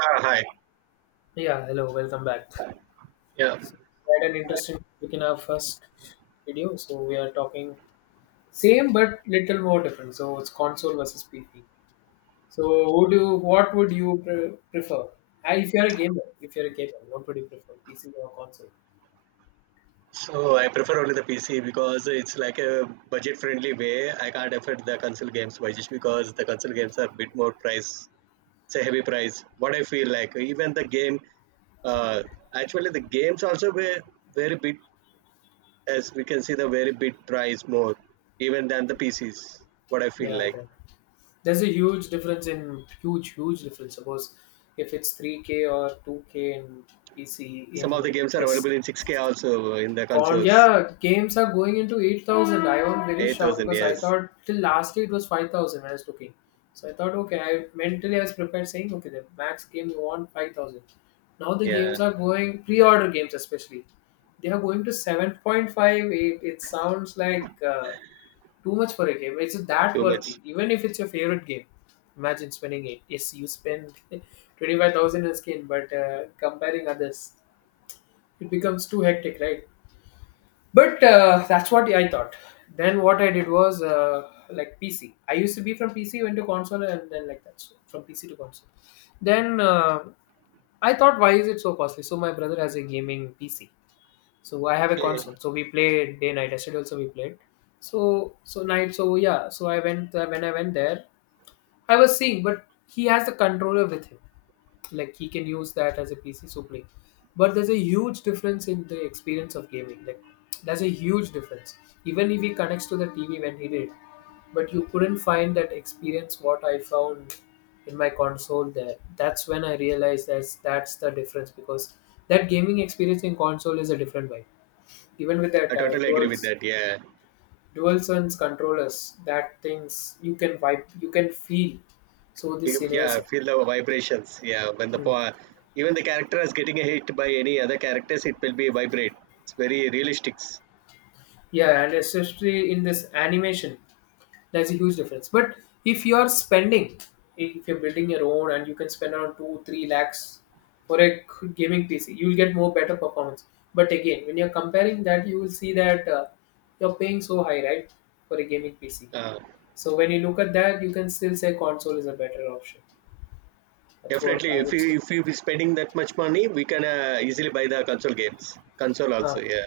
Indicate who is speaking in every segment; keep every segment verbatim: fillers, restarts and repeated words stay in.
Speaker 1: Ah, hi.
Speaker 2: Yeah, hello, welcome back.
Speaker 1: Yeah.
Speaker 2: So, we had an interesting topic in our first video. So, we are talking same but little more different. So, it's console versus P C. So, would you, what would you pre- prefer? I, if you're a gamer, if you're a gamer, what would you prefer, P C or console?
Speaker 1: So I prefer only the P C because it's like a budget friendly way. I can't afford the console games by just because the console games are a bit more price. It's a heavy price. What I feel like, even the game, uh, actually the games also were very bit, as we can see, the very bit price more even than the P Cs. What I feel
Speaker 2: Yeah,
Speaker 1: like.
Speaker 2: then there's a huge difference in huge, huge difference. Suppose if it's three K or two K in P C in
Speaker 1: Some of the
Speaker 2: uh,
Speaker 1: games are
Speaker 2: P S
Speaker 1: available in six K also in the
Speaker 2: Con
Speaker 1: consoles.
Speaker 2: yeah, games are going into eight thousand. I was very shocked
Speaker 1: eight thousand,
Speaker 2: because I
Speaker 1: yes.
Speaker 2: thought till last year it was five thousand when I was looking. So I thought okay, I mentally I was prepared saying okay, the max game you want five thousand. Now the games
Speaker 1: Yeah.
Speaker 2: are going pre-order games especially. They are going to seven point five eight. It sounds like uh, too much for a game. Is it that
Speaker 1: Too much.
Speaker 2: worthy, even if it's your favorite game? Imagine spending it. Yes, you spend twenty-five thousand in skin, but uh, comparing others, it becomes too hectic, right? But uh, that's what I thought. Then what I did was uh, like P C. I used to be from P C, went to console, and then like that. So from P C to console. Then uh, I thought, why is it so costly? So my brother has a gaming P C. So I have a
Speaker 1: Okay.
Speaker 2: console. So we play day night. Yesterday also we played. So so night. So yeah. So, I went uh, when I went there, I was seeing, but he has the controller with him. Like he can use that as a P C to play. But there's a huge difference in the experience of gaming. Like there's a huge difference. Even if he connects to the T V when he did, but you couldn't find that experience what I found in my console there. That's when I realized that's that's the difference because that gaming experience in console is a different vibe. Even with that
Speaker 1: I
Speaker 2: uh,
Speaker 1: totally agree with
Speaker 2: duals
Speaker 1: that. Yeah.
Speaker 2: Dual sense controllers, that things you can vibe, you can feel. So the
Speaker 1: You-
Speaker 2: scenarios.
Speaker 1: Yeah, feel the vibrations. Yeah, when the
Speaker 2: Hmm.
Speaker 1: po- even the character is getting hit by any other characters, it will be vibrate. It's very realistic.
Speaker 2: Yeah, and especially in this animation, there's a huge difference. But if you are spending, if you're building your own and you can spend around two, three lakhs for a gaming P C, you'll get more better performance. But again, when you're comparing that, you will see that uh, you're paying so high, right, for a gaming P C.
Speaker 1: Uh,
Speaker 2: So when you look at that, you can still say console is a better option. That's what
Speaker 1: definitely,
Speaker 2: I
Speaker 1: if
Speaker 2: would say.
Speaker 1: you if you be spending that much money, we can uh, easily buy the console games. Console
Speaker 2: Huh.
Speaker 1: also, yeah.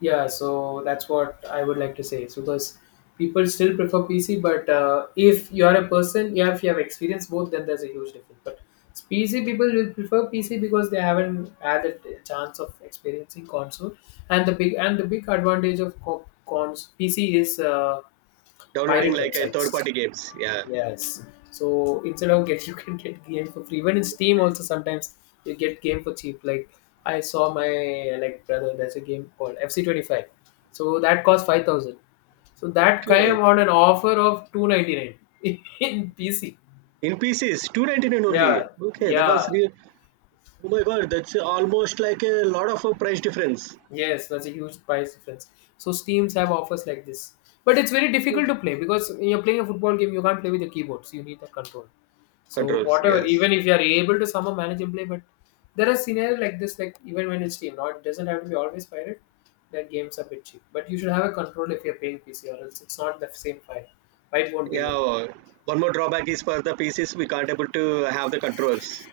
Speaker 2: Yeah, so that's what I would like to say. So because people still prefer P C, but uh, if you are a person, yeah, if you have experienced both, then there's a huge difference. But P C people will prefer P C because they haven't had a chance of experiencing console, and the big and the big advantage of co- cons P C is uh,
Speaker 1: Downloading
Speaker 2: pirate
Speaker 1: like a third
Speaker 2: websites.
Speaker 1: party games, yeah.
Speaker 2: Yes. So instead of get, you can get game for free. Even in Steam also sometimes you get game for cheap. Like I saw my like brother, there's a game called F C twenty five. So that cost five thousand. So that came
Speaker 1: Okay.
Speaker 2: on an offer of two ninety nine in P C.
Speaker 1: In pieces, two ninety nine only.
Speaker 2: Yeah.
Speaker 1: Okay, that was
Speaker 2: Yeah.
Speaker 1: real. Oh my god, that's almost like a lot of uh, price difference.
Speaker 2: Yes, that's a huge price difference. So Steams have offers like this. But it's very difficult to play because when you're playing a football game, you can't play with the keyboards. You need that control. So
Speaker 1: Controls,
Speaker 2: whatever,
Speaker 1: yes.
Speaker 2: even if you are able to somehow manage and play, but there are scenarios like this, like even when it's Steam, now it doesn't have to be always pirate. That games are a bit cheap, but you should have a control if you're playing P C, or else it's not the same file. File won't be
Speaker 1: Yeah,
Speaker 2: good.
Speaker 1: uh, one more drawback is for the P Cs we can't able to have the controls.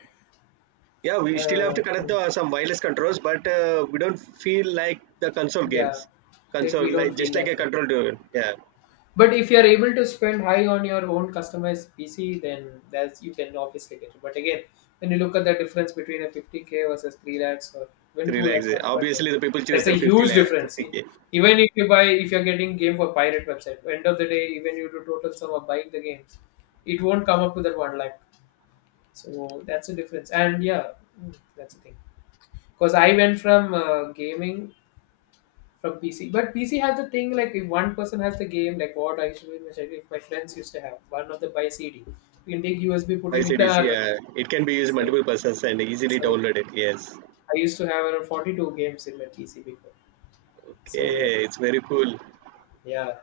Speaker 1: Yeah, we still have
Speaker 2: Uh,
Speaker 1: to connect
Speaker 2: hmm,
Speaker 1: the some wireless controls, but uh, we don't feel like the console
Speaker 2: yeah,
Speaker 1: games.
Speaker 2: then
Speaker 1: Console
Speaker 2: we don't
Speaker 1: like
Speaker 2: feel
Speaker 1: just like
Speaker 2: that
Speaker 1: a
Speaker 2: thing.
Speaker 1: control to yeah
Speaker 2: But if you're able to spend high on your own customized P C, then that's you can obviously get it. But again, when you look at the difference between a fifty k versus three lakhs or even
Speaker 1: to
Speaker 2: two
Speaker 1: relax.
Speaker 2: lakhs,
Speaker 1: It.
Speaker 2: one point five,
Speaker 1: Obviously, the people choose
Speaker 2: that's a
Speaker 1: the fifty
Speaker 2: huge
Speaker 1: like
Speaker 2: difference. See,
Speaker 1: fifty k
Speaker 2: even if you buy, if you're getting game for pirate website, end of the day, even you do total sum of buying the games, it won't come up to that one lakh. So that's the difference. And yeah, mm, that's the thing. Because I went from uh, gaming from P C. But P C has the thing like if one person has the game, like what I used to do in my childhood, my friends used to have one of the buy C D. We can take U S B, put
Speaker 1: by
Speaker 2: it in
Speaker 1: C Ds.
Speaker 2: our.
Speaker 1: Yeah, it can be used
Speaker 2: Yeah.
Speaker 1: multiple persons and easily
Speaker 2: So
Speaker 1: downloaded. Yes,
Speaker 2: I used to have around forty-two games in my P C before. So
Speaker 1: okay, it's very cool.
Speaker 2: yeah.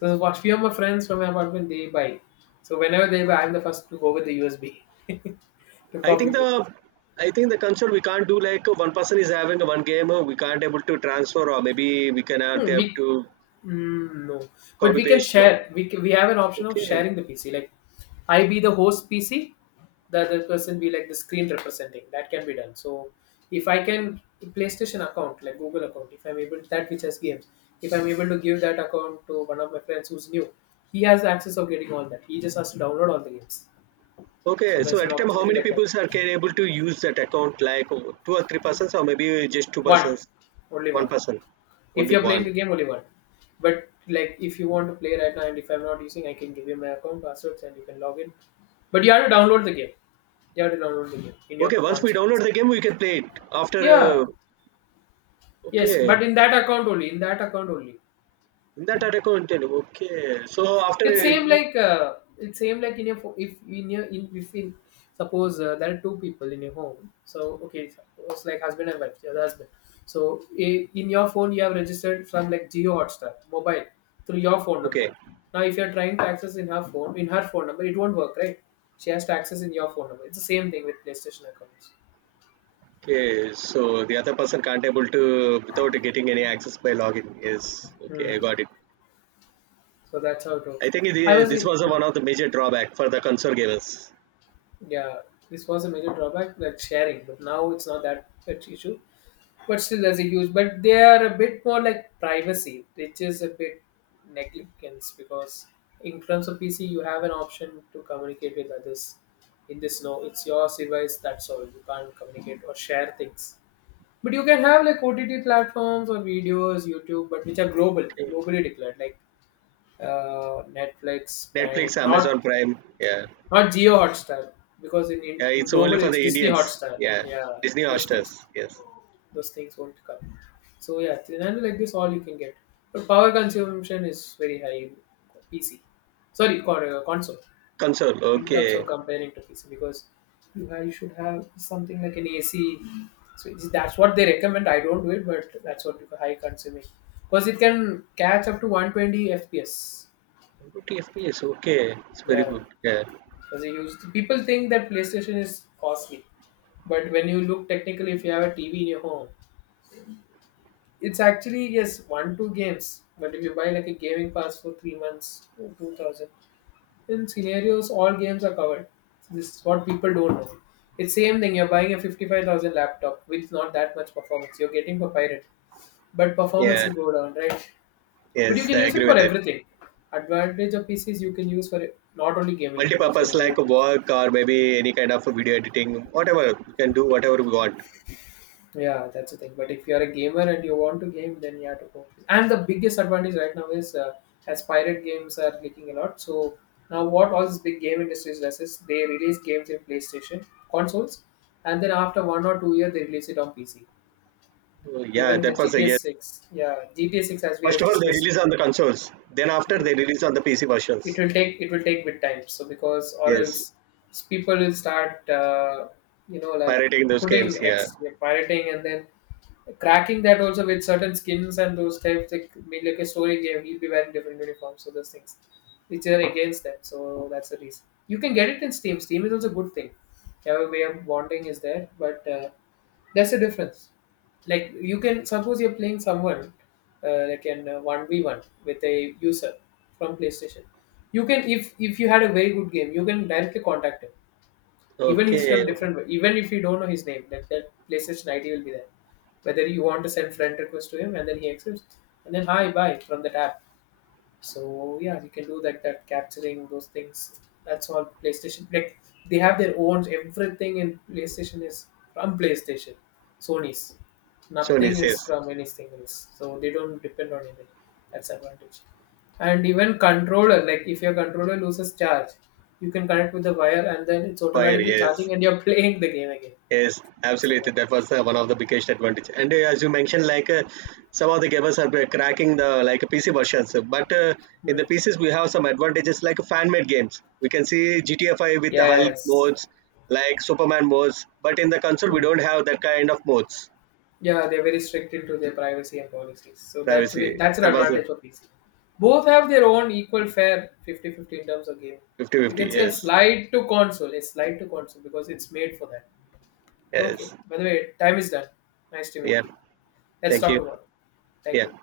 Speaker 2: So what few of my friends from my apartment they buy. So whenever they buy, I'm the first to go with the U S B to
Speaker 1: I
Speaker 2: copy
Speaker 1: think
Speaker 2: paste.
Speaker 1: the I think the console we can't do like uh, one person is having one game. uh, We can't able to transfer or maybe we cannot
Speaker 2: Hmm.
Speaker 1: have
Speaker 2: we
Speaker 1: to
Speaker 2: Mm, no, but
Speaker 1: copy
Speaker 2: we can
Speaker 1: paste, no?
Speaker 2: share. We can, we have an option of
Speaker 1: Okay.
Speaker 2: sharing the P C. Like I be the host P C, the other person be like the screen representing. That can be done. So if I can PlayStation account, like Google account, if I'm able that which has games, if I'm able to give that account to one of my friends who's new, he has access of getting all that. He just has to download all the games. So
Speaker 1: Okay.
Speaker 2: Hmm.
Speaker 1: So
Speaker 2: there's an
Speaker 1: at a time, how
Speaker 2: opportunity
Speaker 1: many
Speaker 2: like
Speaker 1: people are
Speaker 2: that.
Speaker 1: can able to use that account? Like oh, two or three persons, or maybe just two
Speaker 2: One,
Speaker 1: persons,
Speaker 2: only one.
Speaker 1: one person,
Speaker 2: If
Speaker 1: only
Speaker 2: you're playing
Speaker 1: one.
Speaker 2: the game only one, but like if you want to play right now and if I'm not using, I can give you my account passwords and you can log in, but you have to download the game you have to download the game in your
Speaker 1: Okay. Once we
Speaker 2: console
Speaker 1: download the
Speaker 2: basically.
Speaker 1: game, we can play it
Speaker 2: Yeah,
Speaker 1: after. Uh,
Speaker 2: yes,
Speaker 1: okay.
Speaker 2: but in that account only in that account only.
Speaker 1: In that data content. Okay. So after. Uh,
Speaker 2: It's same
Speaker 1: you-
Speaker 2: like uh, it's same like, in your fo- if in your in if in suppose, uh, there are two people in your home. So okay, suppose like husband and wife, your husband. So i- in your phone you have registered from like Geo Hotstar mobile through your phone number.
Speaker 1: okay.
Speaker 2: Now if you are trying to access in her phone in her phone number, it won't work, right? She has to access in your phone number. It's the same thing with PlayStation accounts.
Speaker 1: Okay. So the other person can't able to without getting any access by login. Yes. Okay. I
Speaker 2: Hmm.
Speaker 1: got it.
Speaker 2: So that's how it works.
Speaker 1: I think
Speaker 2: I
Speaker 1: it,
Speaker 2: was
Speaker 1: this
Speaker 2: in.
Speaker 1: was
Speaker 2: Hmm.
Speaker 1: one of the major drawback for the console gamers.
Speaker 2: Yeah, this was a major drawback, like sharing, but now it's not that much issue. But still there's a use, but they are a bit more like privacy, which is a bit negligence, because in terms of PC you have an option to communicate with others. In this, no, it's your device, that's all. You can't communicate or share things, but you can have like OTT platforms or videos, YouTube, but which are global
Speaker 1: Okay.
Speaker 2: globally declared, like uh, Netflix, Prime,
Speaker 1: Netflix, Amazon
Speaker 2: not
Speaker 1: Prime. Yeah.
Speaker 2: not Geo Hotstar, because in, in
Speaker 1: Yeah,
Speaker 2: in
Speaker 1: it's only
Speaker 2: global
Speaker 1: for
Speaker 2: it's
Speaker 1: the
Speaker 2: Disney
Speaker 1: Indians.
Speaker 2: Hotstar,
Speaker 1: Yeah,
Speaker 2: yeah.
Speaker 1: Disney
Speaker 2: Those things
Speaker 1: Hotstar's. Yes,
Speaker 2: those things won't come. So yeah, Trinano like this, all you can get. But power consumption is very high in P C. Sorry, con- uh, console.
Speaker 1: console.
Speaker 2: In terms of
Speaker 1: Okay,
Speaker 2: comparing to P C, because you, have, you should have something like an A C. So it's- that's what they recommend. I don't do it, but that's what people high consuming. Because it can catch up to one twenty F P S.
Speaker 1: one fifty F P S. Okay, it's very
Speaker 2: Yeah,
Speaker 1: good. Yeah,
Speaker 2: because they use people think that PlayStation is costly, but when you look technically, if you have a T V in your home, it's actually, yes, one two games. But if you buy like a gaming pass for three months, or two thousand, in scenarios all games are covered. So this is what people don't know. It's same thing. You're buying a fifty-five thousand laptop with not that much performance. You're getting for pirate, but performance
Speaker 1: yeah.
Speaker 2: will go down, right? But you
Speaker 1: Yes,
Speaker 2: can
Speaker 1: I
Speaker 2: use it
Speaker 1: agree
Speaker 2: for
Speaker 1: with that.
Speaker 2: everything. Advantage of P Cs you can use for it- not only gaming. You can use for
Speaker 1: Multi-purpose
Speaker 2: any other
Speaker 1: like
Speaker 2: things.
Speaker 1: work or
Speaker 2: Hmm.
Speaker 1: maybe any kind of video editing, whatever you can do, whatever we want.
Speaker 2: Yeah, that's the thing. But if you are a gamer and you want to game, then you have to go. And the biggest advantage right now is uh, as pirate games are leaking a lot. So now what all this big game industries does is they release games in PlayStation consoles, and then after one or two years they release it on P C.
Speaker 1: Oh, yeah,
Speaker 2: Even the
Speaker 1: that was a
Speaker 2: G T A
Speaker 1: yes.
Speaker 2: Six, yeah, G T A Six as we have
Speaker 1: First of all, they
Speaker 2: discussed.
Speaker 1: release on the consoles. Then
Speaker 2: Hmm,
Speaker 1: after they release on the P C
Speaker 2: it
Speaker 1: versions.
Speaker 2: will take it will take with time, so because or else,
Speaker 1: Yes,
Speaker 2: s- people will start, uh, you know like,
Speaker 1: pirating those
Speaker 2: putting,
Speaker 1: games. Yeah.
Speaker 2: ex like, pirating, and then cracking that also with certain skins and those types, like, mean like a story game, he'll be wearing different uniforms, so those things which are against them, so that's the reason you can get it in Steam. Steam is also a good thing. Your way of bonding is there, but uh, that's the difference. Like, you can suppose you're playing someone, uh, like an uh, one v one with a user from PlayStation, you can, if if you had a very good game, you can directly contact him. even he's from
Speaker 1: Okay.
Speaker 2: different even if you don't know his name, that, that PlayStation ID will be there, whether you want to send friend request to him, and then he accepts, and then hi bye from that app. So yeah, you can do that. That capturing those things. That's all PlayStation. Like they have their own, everything in PlayStation is from PlayStation, Sony's.
Speaker 1: Sony
Speaker 2: Nothing is
Speaker 1: says
Speaker 2: from anything else. So they don't depend on anything. That's advantage. And even controller, like if your controller loses charge, you can connect with the wire and then it's
Speaker 1: fire.
Speaker 2: automatically
Speaker 1: Yes.
Speaker 2: charging and you're playing the game again.
Speaker 1: Yes,
Speaker 2: It's
Speaker 1: absolutely.
Speaker 2: advantage.
Speaker 1: That was uh, one of the biggest advantage. And uh, as you mentioned, like uh, some of the gamers are uh, cracking the like P C versions, but uh, in
Speaker 2: Hmm.
Speaker 1: the P Cs we have some advantages like fan-made games. We can see G T A five with the Hulk
Speaker 2: Yes.
Speaker 1: modes, like Superman modes, but in the console we
Speaker 2: Hmm.
Speaker 1: don't have that kind of modes.
Speaker 2: Yeah, they're very strict into their privacy and policies. So that's wi-
Speaker 1: Privacy.
Speaker 2: that's an
Speaker 1: That was a
Speaker 2: advantage of these two. Both have their own equal fair fifty-fifty in terms of game. You
Speaker 1: fifty-fifty.
Speaker 2: can see a
Speaker 1: Yes,
Speaker 2: slide to console, a slide to console because it's made for that. Okay.
Speaker 1: yes.
Speaker 2: By the way, time is done. Nice to
Speaker 1: Yeah.
Speaker 2: meet you. Let's
Speaker 1: Thank
Speaker 2: talk
Speaker 1: you.
Speaker 2: tomorrow. Thank
Speaker 1: Yeah.
Speaker 2: you.